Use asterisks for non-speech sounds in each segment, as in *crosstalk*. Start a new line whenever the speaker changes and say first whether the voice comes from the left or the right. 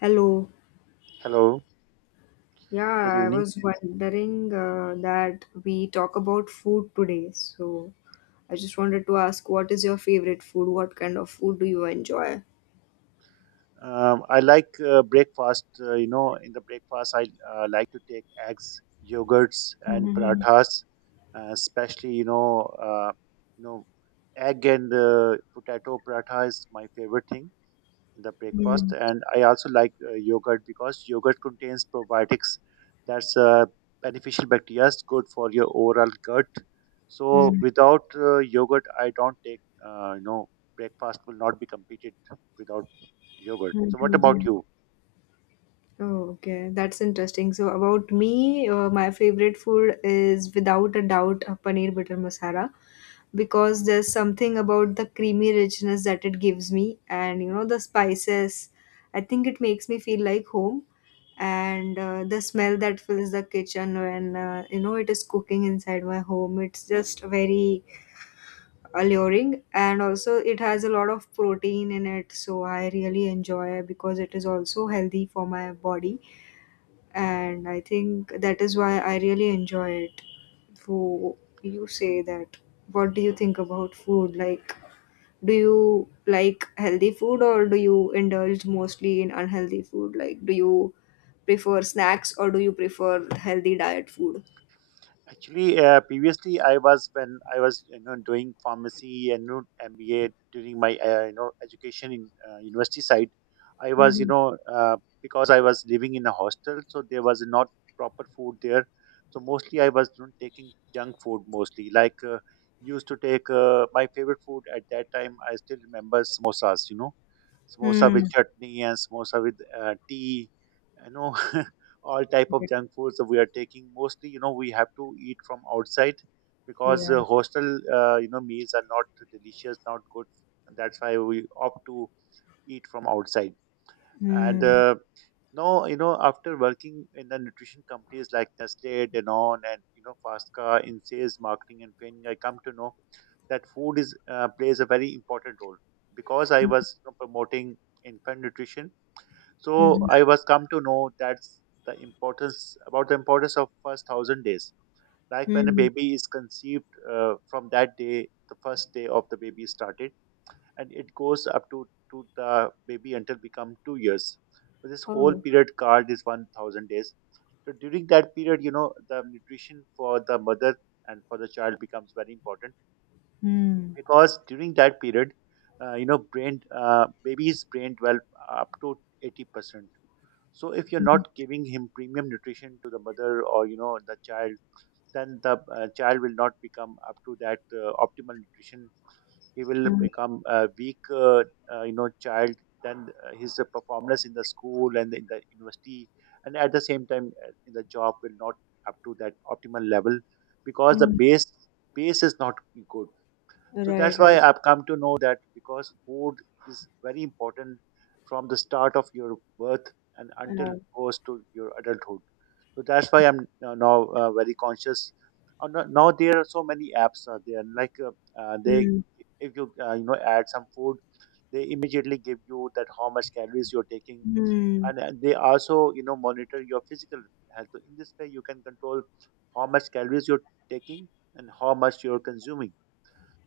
left: Hello.
right: Hello, good
left: Yeah, I
right: evening.
left: was wondering that we talk about food today. So I just wanted to ask, what is your favorite food? What kind of food do you enjoy?
right: I like breakfast. You know, in the breakfast, I like to take eggs, yogurts, and parathas, especially, you know, egg and potato paratha is my favorite thing. In the breakfast,
left: Hmm.
right: and I also like yogurt because yogurt contains probiotics, that's beneficial bacteria is good for your overall gut. So
left: Hmm.
right: without yogurt I don't take— uh, you know breakfast will not be completed without yogurt.
left: Hmm,
right: So what
left: hmm,
right: about
left: hmm.
right: you?
left: Oh, okay. That's interesting. So about me, my favorite food is without a doubt a paneer butter masala because there's something about the creamy richness that it gives me and you know the spices. I think it makes me feel like home and the smell that fills the kitchen when you know it is cooking inside my home, it's just very alluring. And also it has a lot of protein in it, so I really enjoy it because it is also healthy for my body, and I think that is why I really enjoy it. Who you say that, what do you think about food, like do you like healthy food or do you indulge mostly in unhealthy food? Like, do you prefer snacks or do you prefer healthy diet food?
right: Actually, previously I was when I was, doing pharmacy and, MBA during my education in university side. I was you
left: Mm-hmm.
right: know Because I was living in a hostel, so there was not proper food there. So mostly I was, taking junk food mostly. Like, used to take my favorite food at that time. I still remember samosas. You know, samosa
left: Mm.
right: with chutney and samosa with tea you know *laughs* all type of junk foods that we are taking mostly, we have to eat from outside, because
left: Yeah.
right: hostel meals are not delicious, not good. And that's why we opt to eat from outside. And
left: Mm.
right: no you know after working in the nutrition companies like Nestle, Danone, and Fasca in sales, marketing, and training, I come to know that food is— plays a very important role, because I was, promoting infant nutrition. So
left: Mm-hmm.
right: I was come to know that's the importance— about the importance of first 1,000 days, like when a
left: Mm.
right: baby is conceived, from that day the first day of the baby started, and it goes up to the baby until become 2 years. So this whole
left: Oh.
right: period called is 1,000 days. So during that period, the nutrition for the mother and for the child becomes very important.
left: Mm.
right: Because during that period, brain— baby's brain develop up to 80%. So if you're not giving him premium nutrition to the mother or, the child, then the child will not become up to that optimal nutrition. He will
left: Mm.
right: become a weak child, then his performance in the school and in the university, and at the same time in the job will not up to that optimal level, because the
left: Mm.
right: base is not good. So
left: Right.
right: that's why
left: Right.
right: I've come to know that, because food is very important from the start of your birth and until
left: Uh,
right: it goes to your adulthood. So that's why I'm now very conscious. Now there are so many apps are there, like, uh, they,
left: mm.
right: if you you know add some food, they immediately give you that how much calories you're taking,
left: Mm.
right: and they also, monitor your physical health. So in this way, you can control how much calories you're taking and how much you're consuming.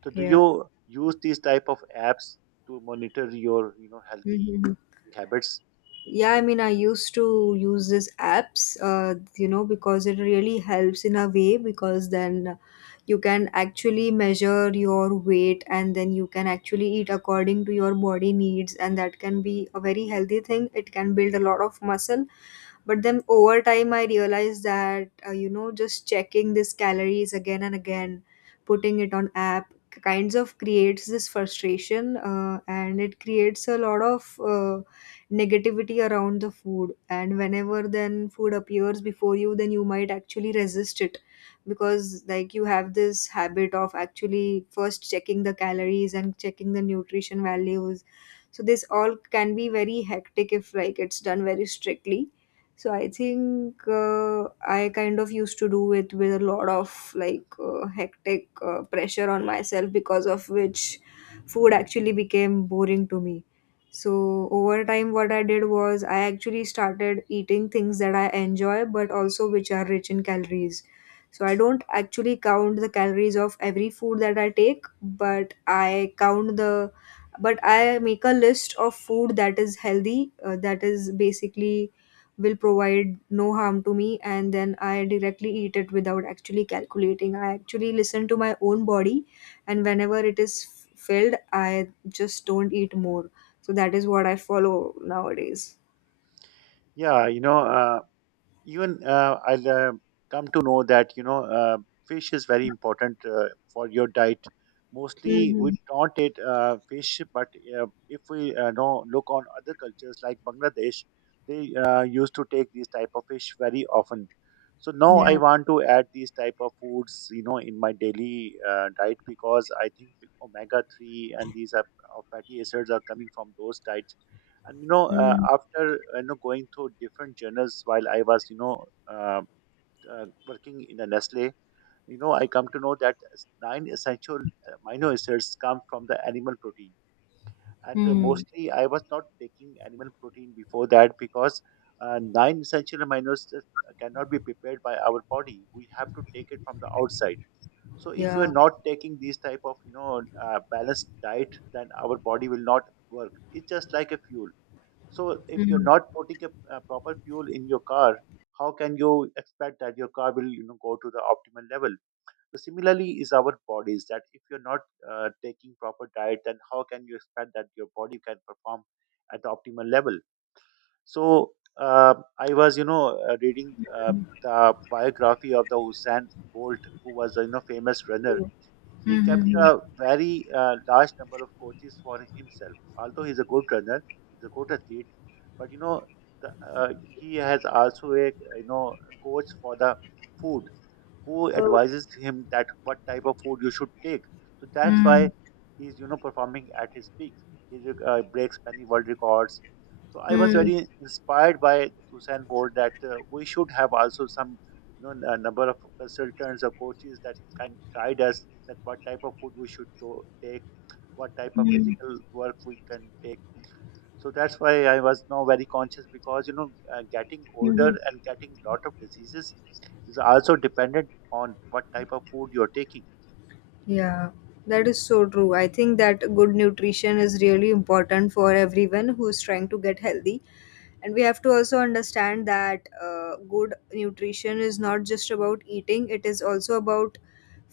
right: So do
left: Yeah.
right: you use these type of apps to monitor your, healthy
left: Mm-hmm.
right: habits?
left: Yeah, I mean, I used to use these apps, you know, because it really helps in a way, because then you can actually measure your weight and then you can actually eat according to your body needs, and that can be a very healthy thing. It can build a lot of muscle, but then over time I realized that you know, just checking these calories again and again, putting it on app kinds of creates this frustration, and it creates a lot of uh, negativity around the food. And whenever then food appears before you, then you might actually resist it because like you have this habit of actually first checking the calories and checking the nutrition values. So this all can be very hectic if like it's done very strictly. So I think I kind of used to do it with a lot of like hectic pressure on myself, because of which food actually became boring to me. So over time, what I did was I actually started eating things that I enjoy, but also which are rich in calories. So I don't actually count the calories of every food that I take, but I count the but I make a list of food that is healthy, that is basically will provide no harm to me, and then I directly eat it without actually calculating. I actually listen to my own body, and whenever it is filled, I just don't eat more. So that is what I follow nowadays.
right: Yeah, you know. Even I'll come to know that, fish is very important for your diet. Mostly we
left: Hmm.
right: don't eat fish, but if we know look on other cultures like Bangladesh, they used to take these type of fish very often. So now I
left: Yeah.
right: want to add these type of foods, you know, in my daily diet, because I think omega three, and these are, fatty acids are coming from those diets. And,
left: Mm-hmm.
right: after, going through different journals while I was, uh, working in a Nestle, I come to know that nine essential amino acids come from the animal protein. And mostly I was not taking animal protein before that, because nine essential amino acids cannot be prepared by our body, we have to take it from the outside. So if you
left: Yeah.
right: are not taking these type of, balanced diet, then our body will not work. It's just like a fuel. So if you're
left: Mm-hmm.
right: not putting a proper fuel in your car, how can you expect that your car will, go to the optimal level? So similarly is our bodies, that if you're not taking proper diet, then how can you expect that your body can perform at the optimal level? So I was, reading the biography of the Usain Bolt, who was, famous runner. He kept
left: Mm-hmm.
right: a very large number of coaches for himself. Although he's a good runner, he's a good athlete, but, you know, he has also a, coach for the food, who
left: Oh.
right: advises him that what type of food you should take. So that's
left: Mm.
right: why he's, performing at his peak. He breaks many world records. So I was
left: Mm.
right: very inspired by Usain Bolt that we should have also some, number of consultants or coaches that can guide us that what type of food we should take, what type of
left: Mm.
right: physical work we can take. So that's why I was now very conscious, because, getting older
left: Mhm.
right: and getting lot of diseases is also dependent on what type of food you're taking.
left: Yeah, that is so true. I think that good nutrition is really important for everyone who's trying to get healthy. And we have to also understand that good nutrition is not just about eating, it is also about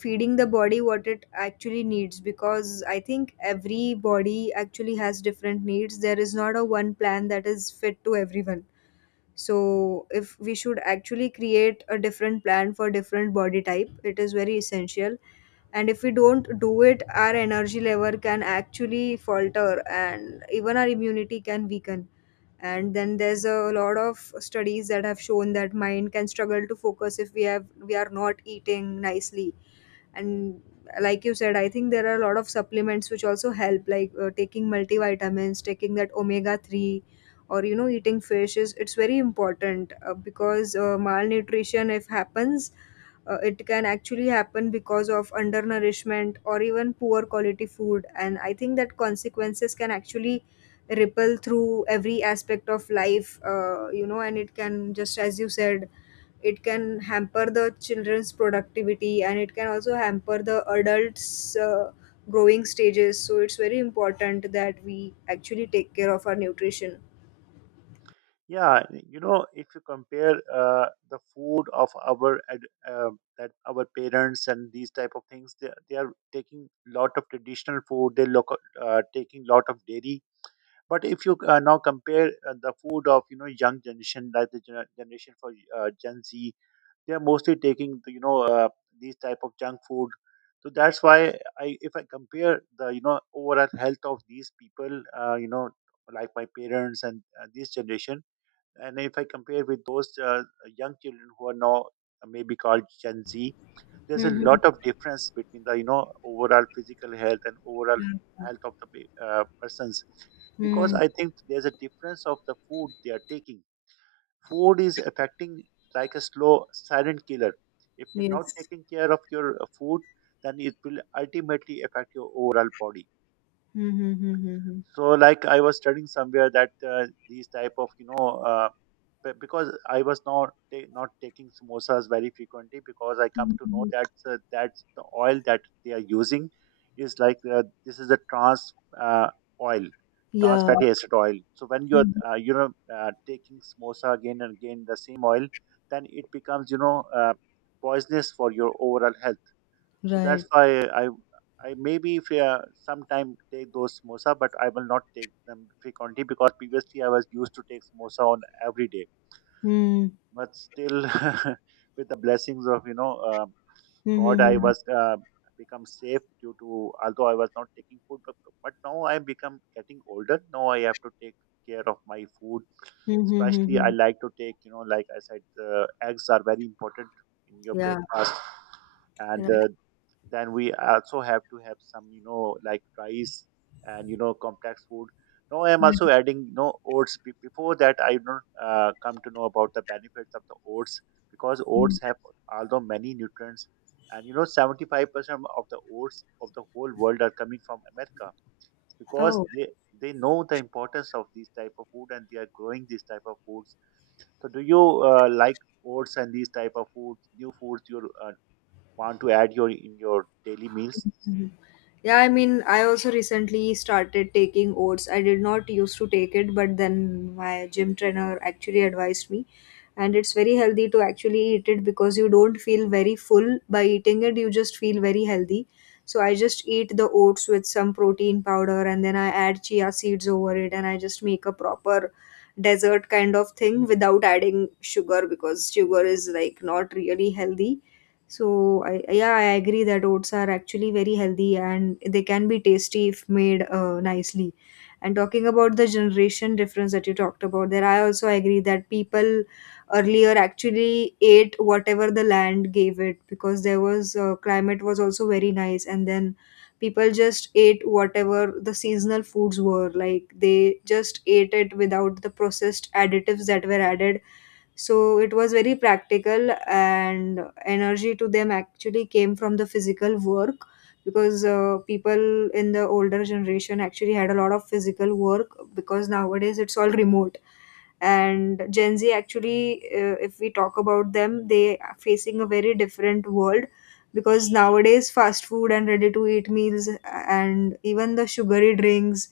left: feeding the body what it actually needs, because I think every body actually has different needs. There is not a one plan that is fit to everyone. So if we should actually create a different plan for different body type, it is very essential. And if we don't do it, our energy level can actually falter and even our immunity can weaken. And then there's a lot of studies that have shown that mind can struggle to focus if we have we are not eating nicely. And like you said, I think there are a lot of supplements which also help, like taking multivitamins, taking that omega 3 or you know eating fish, is it's very important. Because malnutrition if happens, it can actually happen because of undernourishment or even poor quality food. And I think that consequences can actually ripple through every aspect of life, you know, and it can just, as you said, it can hamper the children's productivity and it can also hamper the adults' growing stages. So it's very important that we actually take care of our nutrition.
right: Yeah, you know, if you compare the food of our that our parents and these type of things— they are taking lot of traditional food, they look— taking lot of dairy. But if you now compare the food of, young generation like the generation for Gen Z, they are mostly taking the, these type of junk food. So that's why I if I compare the, overall health of these people, like my parents and this generation, and if I compare with those young children who are now, maybe called Gen Z, there's a
left: Hmm.
right: lot of difference between the, overall physical health and overall
left: Yeah.
right: health of the persons. Because
left: Hmm.
right: I think there's a difference of the food they are taking. Food is affecting like a slow silent killer. If you're not
left: Yes.
right: taking care of your food, then it will ultimately affect your overall body.
left: Mm-hmm.
right: So like I was studying somewhere that these type of, uh, because I was not taking samosas very frequently, because I come to know
left: Mm-hmm.
right: that, that's the oil that they are using is like— this is a trans uh, oil— trans
left: Yeah.
right: fatty acid oil. So when you're
left: Mhm.
right: taking samosa again and again the same oil, then it becomes, poisonous for your overall health. So that's
left: Right.
right: why I maybe if sometime take those samosa, but I will not take them frequently, because previously I was used to take samosa on every day.
left: Mm-hmm.
right: But still, *laughs* with the blessings of, God, I
left: Mm-hmm.
right: was become safe due to— although I was not taking food, but now I become getting older. Now I have to take care of my food. Especially, I
left: Mm-hmm.
right: like to take, you know, like I said, eggs are very important in your
left: Yeah.
right: breakfast, and
left: Right.
right: then we also have to have some, like rice and, complex food. Now I am also adding, oats. Before that, I don't come to know about the benefits of the oats, because oats have although many nutrients. And, 75% of the oats of the whole world are coming from America, because
left: Oh.
right: they know the importance of these type of food and they are growing these type of foods. So do you like oats and these type of foods— new foods you're want to add your— in your daily meals?
left: Yeah, I mean, I also recently started taking oats. I did not used to take it, but then my gym trainer actually advised me. And it's very healthy to actually eat it because you don't feel very full by eating it, you just feel very healthy. So I just eat the oats with some protein powder, and then I add chia seeds over it, and I just make a proper dessert kind of thing without adding sugar, because sugar is like not really healthy. So I, yeah, I agree that oats are actually very healthy and they can be tasty if made nicely. And talking about the generation difference that you talked about, there I also agree that people earlier actually ate whatever the land gave it, because there was climate was also very nice, and then people just ate whatever the seasonal foods were. Like they just ate it without the processed additives that were added. So it was very practical, and energy to them actually came from the physical work, because people in the older generation actually had a lot of physical work, because nowadays it's all remote. And Gen Z actually, if we talk about them, they are facing a very different world because nowadays fast food and ready to eat meals and even the sugary drinks,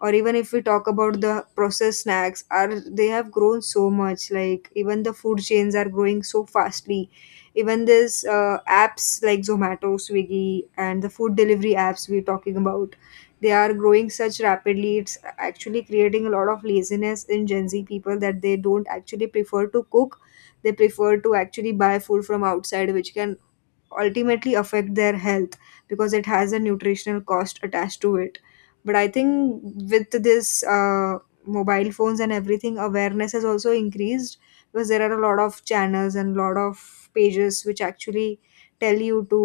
left: or even if we talk about the processed snacks are, they have grown so much, like even the food chains are growing so fastly. Even this apps like Zomato, Swiggy and the food delivery apps we're talking about, they are growing such rapidly. It's actually creating a lot of laziness in Gen Z people that they don't actually prefer to cook. They prefer to actually buy food from outside, which can ultimately affect their health because it has a nutritional cost attached to it. But I think with this mobile phones and everything, awareness has also increased because there are a lot of channels and lot of pages which actually tell you to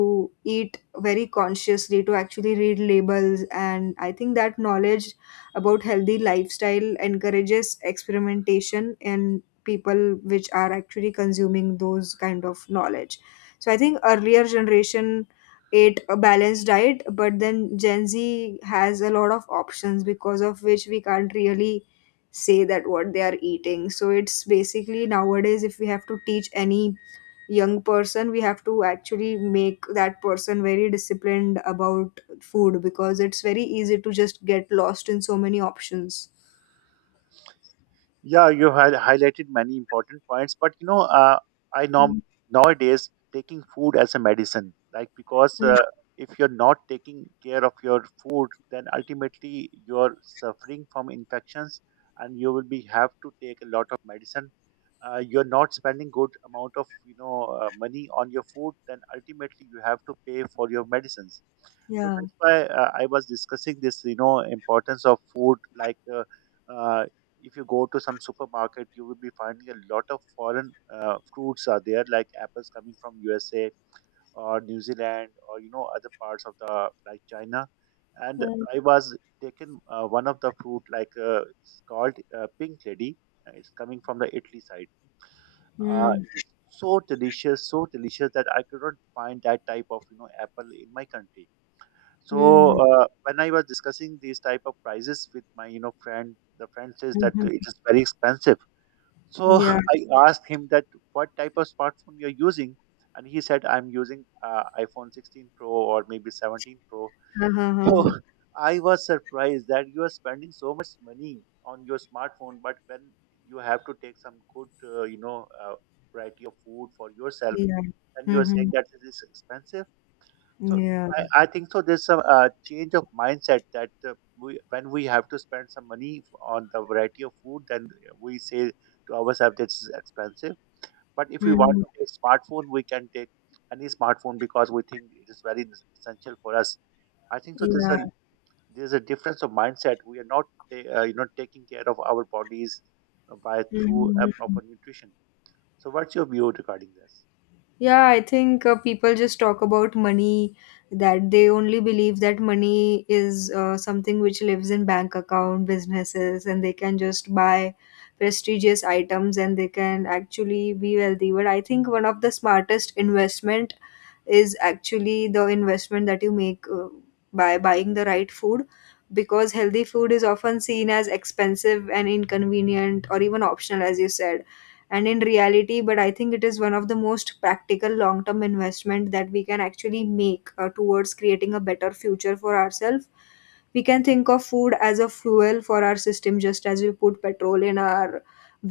left: eat very consciously, to actually read labels. And I think that knowledge about healthy lifestyle encourages experimentation in people which are actually consuming those kind of knowledge. So I think earlier generation ate a balanced diet, but then Gen Z has a lot of options, because of which we can't really say that what they are eating. So it's basically nowadays if we have to teach any young person, we have to actually make that person very disciplined about food, because it's very easy to just get lost in so many options.
right: Yeah, you had highlighted many important points. But, you know, I norm
left: Mm,
right: nowadays taking food as a medicine, like, because
left: mm.
right: if you're not taking care of your food, then ultimately you're suffering from infections, and you will be have to take a lot of medicine. You're not spending good amount of, money on your food, then ultimately you have to pay for your medicines. So
left: Yeah.
right: that's why I was discussing this, you know, importance of food, like. Uh, if you go to some supermarket, you will be finding a lot of foreign fruits are there, like apples coming from USA or New Zealand or, other parts of the, like, China. And
left: Mm,
right: I was taken one of the fruit, like it's called Pink Lady. It's coming from the Italy side.
left: mm,
right: It's so delicious that I could not find that type of apple in my country. So
left: mm,
right: when I was discussing these type of prices with my friend, the friend says that it
left: mhm.
right: is very expensive. So
left: Yeah.
right: *laughs* I asked him that what type of smartphone you're using, and he said I'm using iPhone 16 Pro or maybe 17 Pro. *laughs* So
left: *laughs*
right: I was surprised that you are spending so much money on your smartphone, but when you have to take some good, variety of food for yourself,
left: Yeah.
right: and you're saying
left: Mhm.
right: that it is expensive. So
left: Yeah.
right: I think so. There's some change of mindset that when we have to spend some money on the variety of food, then we say to ourselves this is expensive. But if we want
left: Mhm.
right: to take smartphone, we can take any smartphone because we think it is very essential for us. I think so.
left: Yeah.
right: There's a difference of mindset. We are not taking care of our bodies by through a proper
left: Mhm.
right: nutrition. So what's your view regarding this?
left: Yeah, I think people just talk about money, that they only believe that money is something which lives in bank account businesses and they can just buy prestigious items and they can actually be wealthy. But I think one of the smartest investment is actually the investment that you make by buying the right food, because healthy food is often seen as expensive and inconvenient or even optional, as you said. And in reality, but I think it is one of the most practical long term investment that we can actually make towards creating a better future for ourselves. We can think of food as a fuel for our system, just as we put petrol in our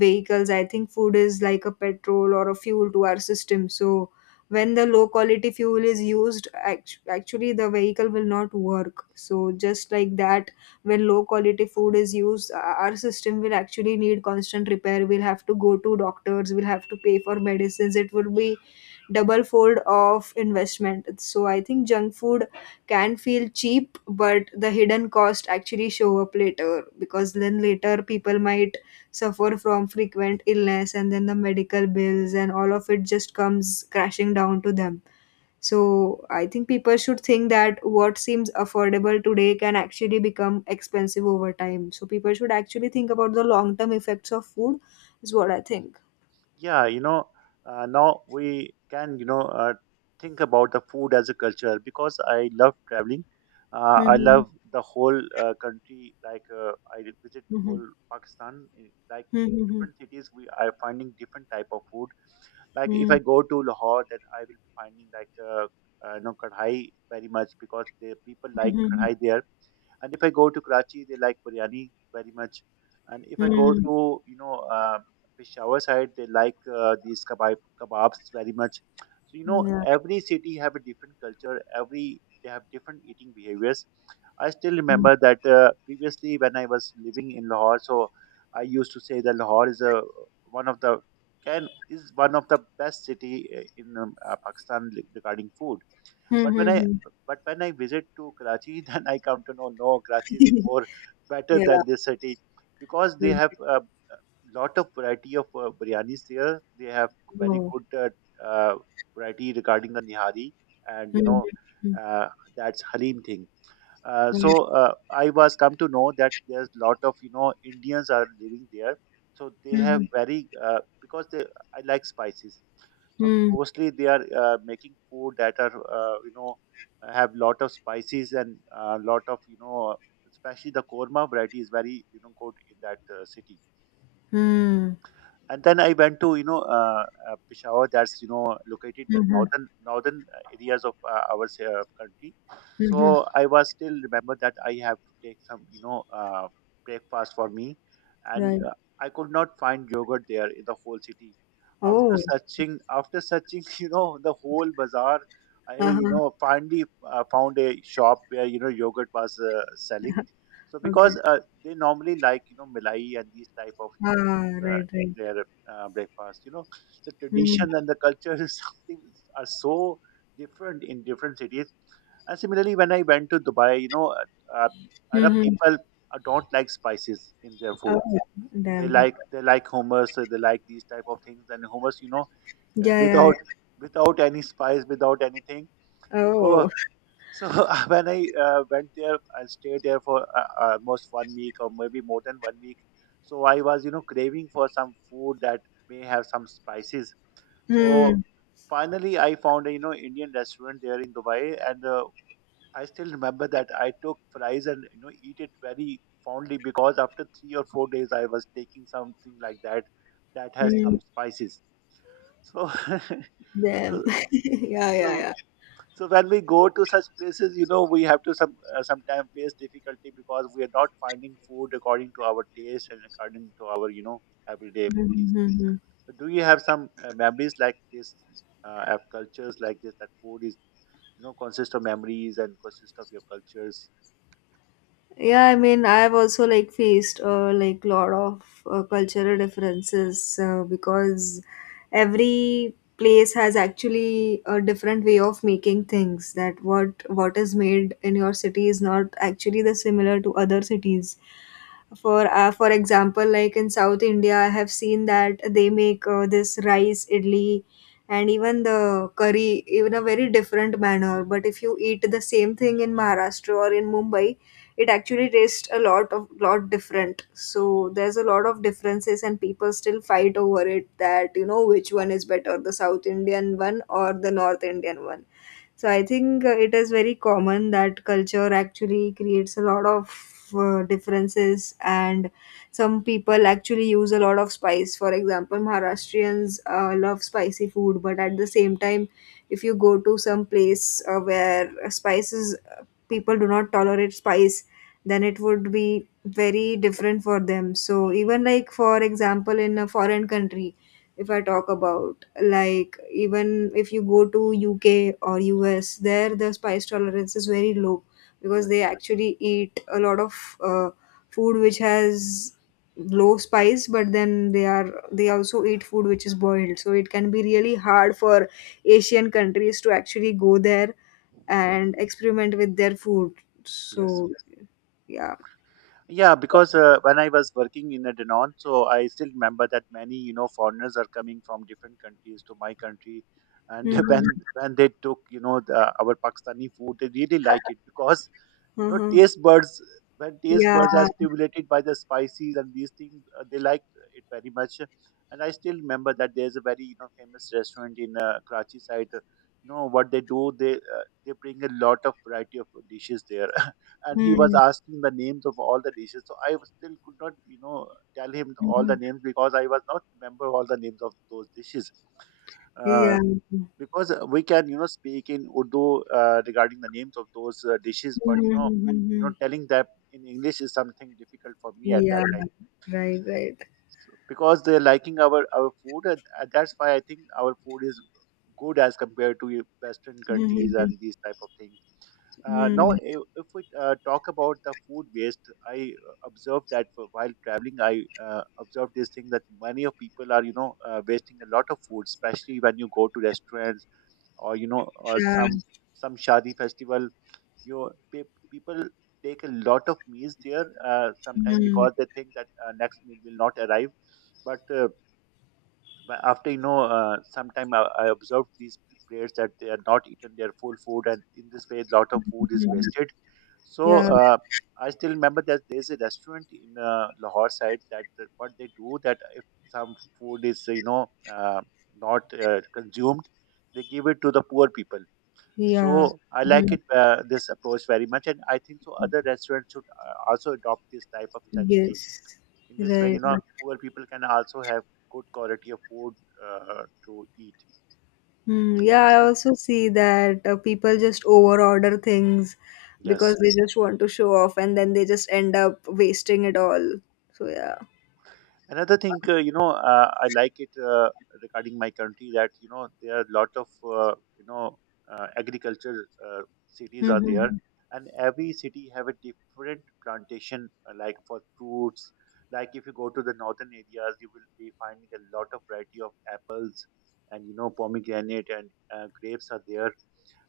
left: vehicles. I think food is like a petrol or a fuel to our system. So when the low quality fuel is used, actually the vehicle will not work. So just like that, when low quality food is used, our system will actually need constant repair. We'll have to go to doctors, we'll have to pay for medicines. It would be double fold of investment. So I think junk food can feel cheap, but the hidden cost actually show up later, because then later people might suffer from frequent illness and then the medical bills and all of it just comes crashing down to them. So I think people should think that what seems affordable today can actually become expensive over time. So people should actually think about the long term effects of food is what I think.
right: Yeah, you know, now we can, you know, think about the food as a culture because I love traveling. I
left: Mhm.
right: love the whole country. Like I did visit
left: Mhm.
right: whole Pakistan. Like in
left: Mhm.
right: different cities, we are finding different type of food. Like if
left: Mhm.
right: I go to Lahore, then I will be finding like kadhai very much because the people like
left: Mhm. Mhm.
right: kadhai there. And if I go to Karachi, they like biryani very much. And if I go
left: Mhm.
right: to Peshawar side, they like these kebabs very much. So you know
left: Yeah.
right: every city have a different culture. Every they have different eating behaviors. I still
left: Mhm.
right: remember that previously when I was living in Lahore, so I used to say that Lahore is a one of the can is one of the best city in Pakistan regarding food. But when I but when I visit to Karachi, *laughs* then I come to know no
left: *laughs*
right: Karachi is
left: Mhm.
right: more better
left: Yeah.
right: than this city because they
left: Mhm.
right: have a lot of variety of biryanis there. They have very
left: Mhm.
right: good uh, uh, variety regarding the nihari and
left: Mhm.
right: uh, that's halim thing.
left: Mhm.
right: I was come to know that there's lot of Indians are living there. So they have
left: Mhm.
right: very because they I like spices. So
left: Mhm.
right: mostly they are making food that are have lot of spices and lot of especially the korma variety is very good in that city.
left: Mhm.
right: And then I went to Peshawar, that's located in the
left: Mhm.
right: northern areas of our country.
left: Mhm.
right: So I was still remember that I have to take some breakfast for me, and
left: Right.
right: I could not find yogurt there in the whole city.
left: Oh.
right: After searching, *laughs* you know the whole bazaar, I
left: Uh-huh.
right: finally found a shop where yogurt was selling so
left: Okay.
right: because they normally like milai and these type of things
left: Ah, right,
right: in
left: right.
right: their breakfast, you know the
left: Mhm.
right: tradition and the culture is *laughs* something are so different in different cities. And similarly, when I went to Dubai, you know, uh, Arab
left: Mhm.
right: people don't like spices in their
left: Oh,
right: food.
left: damn. Okay.
right: They like hummus, they like these type of things, and hummus, you know,
left: Yeah, yeah,
right: without
left: yeah.
right: without any spice, without anything.
left: Oh.
right: So.
left: *laughs*
right: So *laughs* when I went there, I stayed there for almost 1 week or maybe more than 1 week. So I was, you know, craving for some food that may have some spices. So
left: Mm.
right: finally, I found a, you know, Indian restaurant there in Dubai, and I still remember that I took fries and eat it very fondly because after 3 or 4 days, I was taking something like that that has
left: Mm.
right: some spices. So, *laughs*
left: Damn.
right: so
left: *laughs* Yeah, yeah,
right: so
left: yeah.
right: so when we go to such places, you know, we have to some sometimes face difficulty because we are not finding food according to our taste and according to our everyday needs.
left: Mhm. Mhm.
right: So do you have some memories like this? Have cultures like this that food is you know consists of memories and consists of your cultures.
left: Yeah, I mean, I've also like faced like lot of cultural differences because every place has actually a different way of making things. That what is made in your city is not actually the similar to other cities. For for example, like in South India, I have seen that they make this rice idli, and even the curry in a very different manner. But if you eat the same thing in Maharashtra or in Mumbai, it actually tastes a lot different. So there's a lot of differences and people still fight over it, that you know which one is better, the South Indian one or the North Indian one. So I think it is very common that culture actually creates a lot of differences. And some people actually use a lot of spice. For example, Maharashtrians love spicy food, but at the same time, if you go to some place where spices, people do not tolerate spice, then it would be very different for them. So even, like, for example, in a foreign country, if I talk about, like, even if you go to UK or US, there the spice tolerance is very low, because they
right: Yes.
left: actually eat a lot of uh, food which has low spice, but then they also eat food which is boiled. So it can be really hard for Asian countries to actually go there and experiment with their food.
right: Yes.
left: So yeah.
right: Yeah, because when I was working in a Danone, so I still remember that many, you know, foreigners are coming from different countries to my country, and *laughs* when
left: Mhm.
right: when they took, you know, our Pakistani food, they really like it because, you know,
left: Uh-huh.
right: taste buds when taste
left: Yeah.
right: buds are stimulated by the spices and these things, they like it very much. And I still remember that there's a very, you know, famous restaurant in Karachi side. You know what they do? They bring a lot of variety of dishes there. *laughs* And he was
left: Mhm.
right: asking the names of all the dishes. So I still could not, you know, tell him all the
left: Mhm.
right: names because I was not remember all the names of those dishes.
left: Yeah.
right: Uh, because we can, you know, speak in Urdu regarding the names of those dishes, but you know,
left: Mhm.
right: telling that in English is something difficult for me at
left: Yeah.
right: that time.
left: Right, right.
right: So, because they're liking our food, and that's why I think our food is good as compared to Western countries
left: Mhm.
right: and these type of things. Now,
left: Mhm.
right: if we talk about the food waste, I observed that while traveling, I observed this thing that many of people are, you know, wasting a lot of food, especially when you go to restaurants or you know, or
left: Yeah.
right: some shadi festival. People take a lot of meals there sometime
left: Mhm.
right: because they think that next meal will not arrive, but after sometime I observed these players that they are not eaten their full food, and in this way a lot of food is
left: Mhm.
right: wasted. So
left: Yeah.
right: I still remember that there's a restaurant in Lahore side that that what they do that if some food is uh, not consumed, they give it to the poor people.
left: Yeah.
right: So I like
left: Mhm.
right: it this approach very much, and I think so other restaurants should also adopt this type of strategy.
left: Yes,
right: In this way,
left: right.
right: you know,
left: Right.
right: poor people can also have good quality of food to eat
left: Hmm. Yeah, I
right: and,
left: also see that people just overorder things because
right: yes,
left: they just want to show off, and then they just end up wasting it all. So, yeah.
right: another thing I like it regarding my country that you know there are a lot of uh, you know agriculture uh, cities are there,
left: Mhm,
right: and every city have a different plantation like for fruits. Like if you go to the northern areas, you will be finding a lot of variety of apples and you know pomegranate and grapes are there.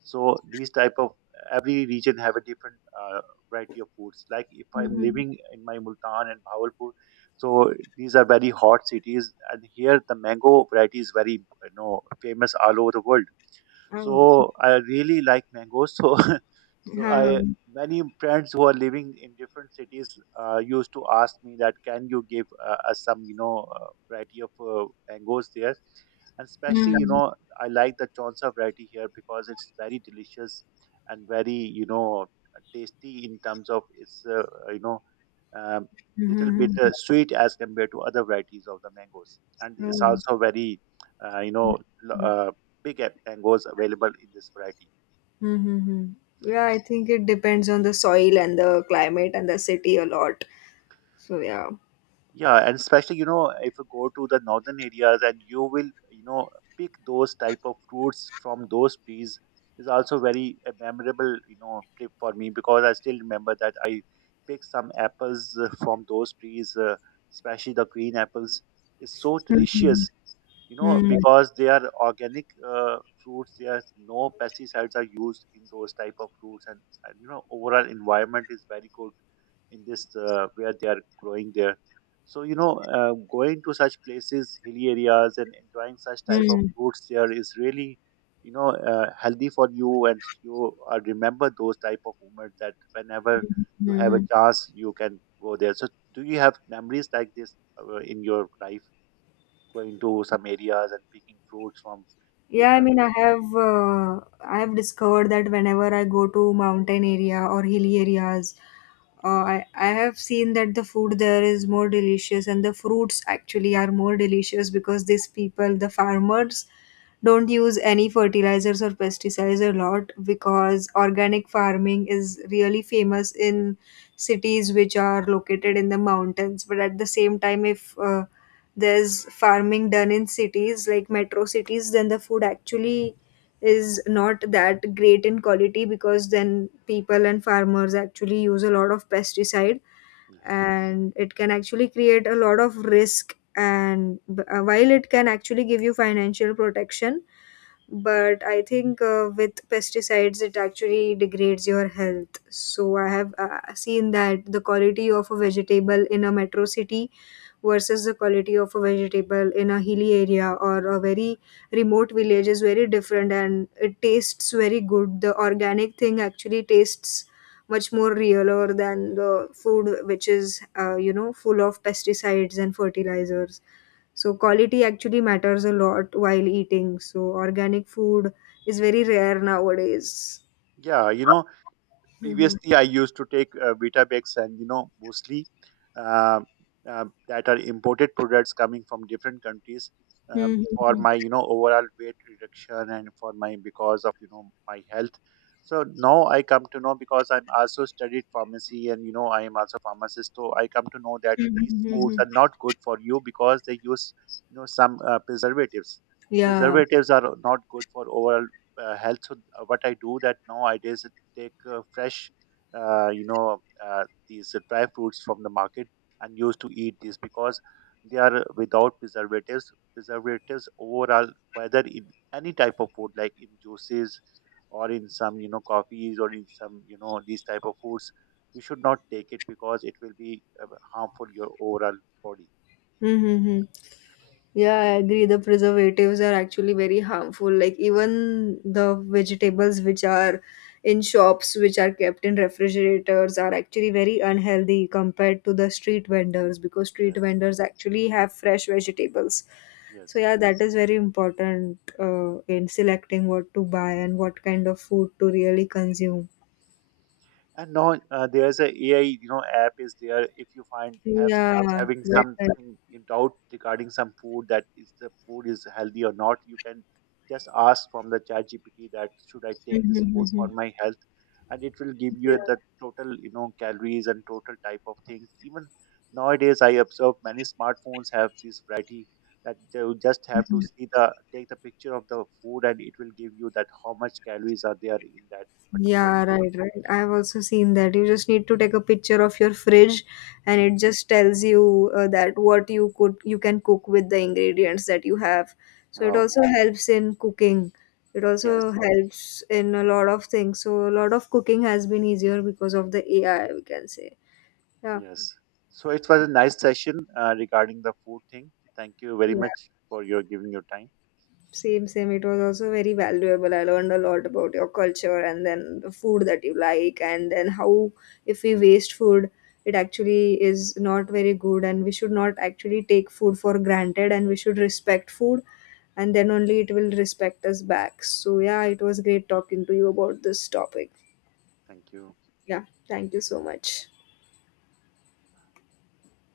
right: So these type of every region have a different variety of foods. Like if
left: mhm,
right: I'm
left: mhm.
right: living in my Multan and Bahawalpur, so these are very hot cities, and here the mango variety is very you know famous all over the world.
left: Oh,
right: So I really like mangoes. So *laughs* So
left: ha.
right: I many friends who are living in different cities used to ask me that can you give us some variety of mangoes there, and especially you
left: Mhm,
right: know I like the chonsa variety here because it's very delicious and very you know tasty in terms of its you know um, little
left: mhm,
right: bit
left: mhm.
right: sweet as compared to other varieties of the mangoes, and it's
left: Oh.
right: also very you know l- uh, big mangoes available in this variety.
left: Mhm, mhm. Yeah, I think it depends on the soil and the climate and the city a lot. So yeah.
right: Yeah, and especially, you know, if you go to the northern areas and you will, you know, pick those type of fruits from those trees is also very a memorable, you know, trip for me because I still remember that I picked some apples from those trees, especially the green apples. It's so
left: Mhm,
right: delicious you know
left: mhm,
right: because they are organic fruits. There are no pesticides are used in those type of fruits, and you know overall environment is very good in this where they are growing there. So you know going to such places hilly areas and enjoying such type of
left: mhm,
right: fruits there is really you know healthy for you, and you remember those type of moments that whenever you
left: mhm,
right: have a
left: mhm.
right: chance you can go there. So do you have memories like this in your life going to some areas and picking fruits from
left: Yeah, I
right: different?
left: mean, I have discovered that whenever I go to mountain area or hilly areas, uh, I have seen that the food there is more delicious, and the fruits actually are more delicious, because these people, the farmers, don't use any fertilizers or pesticides a lot, because organic farming is really famous in cities which are located in the mountains. But at the same time, if there's farming done in cities like metro cities, then the food actually is not that great in quality, because then people and farmers actually use a lot of pesticide,
right: Yes.
left: and it can actually create a lot of risk, and while it can actually give you financial protection, but I think with pesticides it actually degrades your health. So I have seen that the quality of a vegetable in a metro city versus the quality of a vegetable in a hilly area or a very remote village is very different, and it tastes very good. The organic thing actually tastes much more realer than the food which is full of pesticides and fertilizers. So quality actually matters a lot while eating, so organic food is very rare nowadays.
right: Yeah, you know,
left: Mhm.
right: previously I used to take vitabex and you know mostly uh, that are imported products coming from different countries,
left: Mhm.
right: for
left: Mhm.
right: my you know overall weight reduction and for my because of you know my health. So now I come to know because I'm also studied pharmacy and you know I am also pharmacist, so I come to know that
left: Mhm.
right: these foods
left: Mhm.
right: are not good for you because they use you know some preservatives
left: Yeah.
right: preservatives are not good for overall health. So what I do that nowadays take fresh, uh, you know, these dry fruits from the market and used to eat these because they are without preservatives. Preservatives overall, whether in any type of food, like in juices or in some, you know, coffees or in some, you know, these type of foods, you should not take it because it will be harmful your overall body.
left: Mm-hmm. Yeah, I agree. The preservatives are actually very harmful. Like, even the vegetables which are in shops, which are kept in refrigerators, are actually very unhealthy compared to the street vendors, because street
right: Yes,
left: vendors actually have fresh vegetables. So
right: yes.
left: yeah, that is very important in selecting what to buy and what kind of food to really consume.
right: And now there's a AI, you know, app is there. If you find have
left: Yeah,
right: having
left: right.
right: something in doubt regarding some food that is the food is healthy or not, you can just ask from the chat GPT that should I take
left: Mhm,
right: this
left: mhm,
right: food for
left: mhm.
right: my health, and it will give you
left: Yeah.
right: the total, you know, calories and total type of things. Even nowadays, I observe many smartphones have this variety that you just have to see the take the picture of the food and it will give you that how much calories are there in that particular
left: Yeah,
right: food.
left: right, right. I've also seen that. You just need to take a picture of your fridge, and it
right: Hmm.
left: just tells you that what you could you can cook with the ingredients that you have. So it
right: Wow.
left: also helps in cooking. It also
right: Yes,
left: helps in a lot of things. So a lot of cooking has been easier because of the AI, we can say. Yeah,
right: yes. So it was a nice session regarding the food thing. Thank you very
left: yeah.
right: much for your giving your time.
left: Same, same. It was also very valuable. I learned a lot about your culture and then the food that you like, and then how if we waste food, it actually is not very good, and we should not actually take food for granted, and we should respect food, and then only it will respect us back. So, yeah, it was great talking to you about this topic.
right: Thank you.
left: Yeah, thank you so much.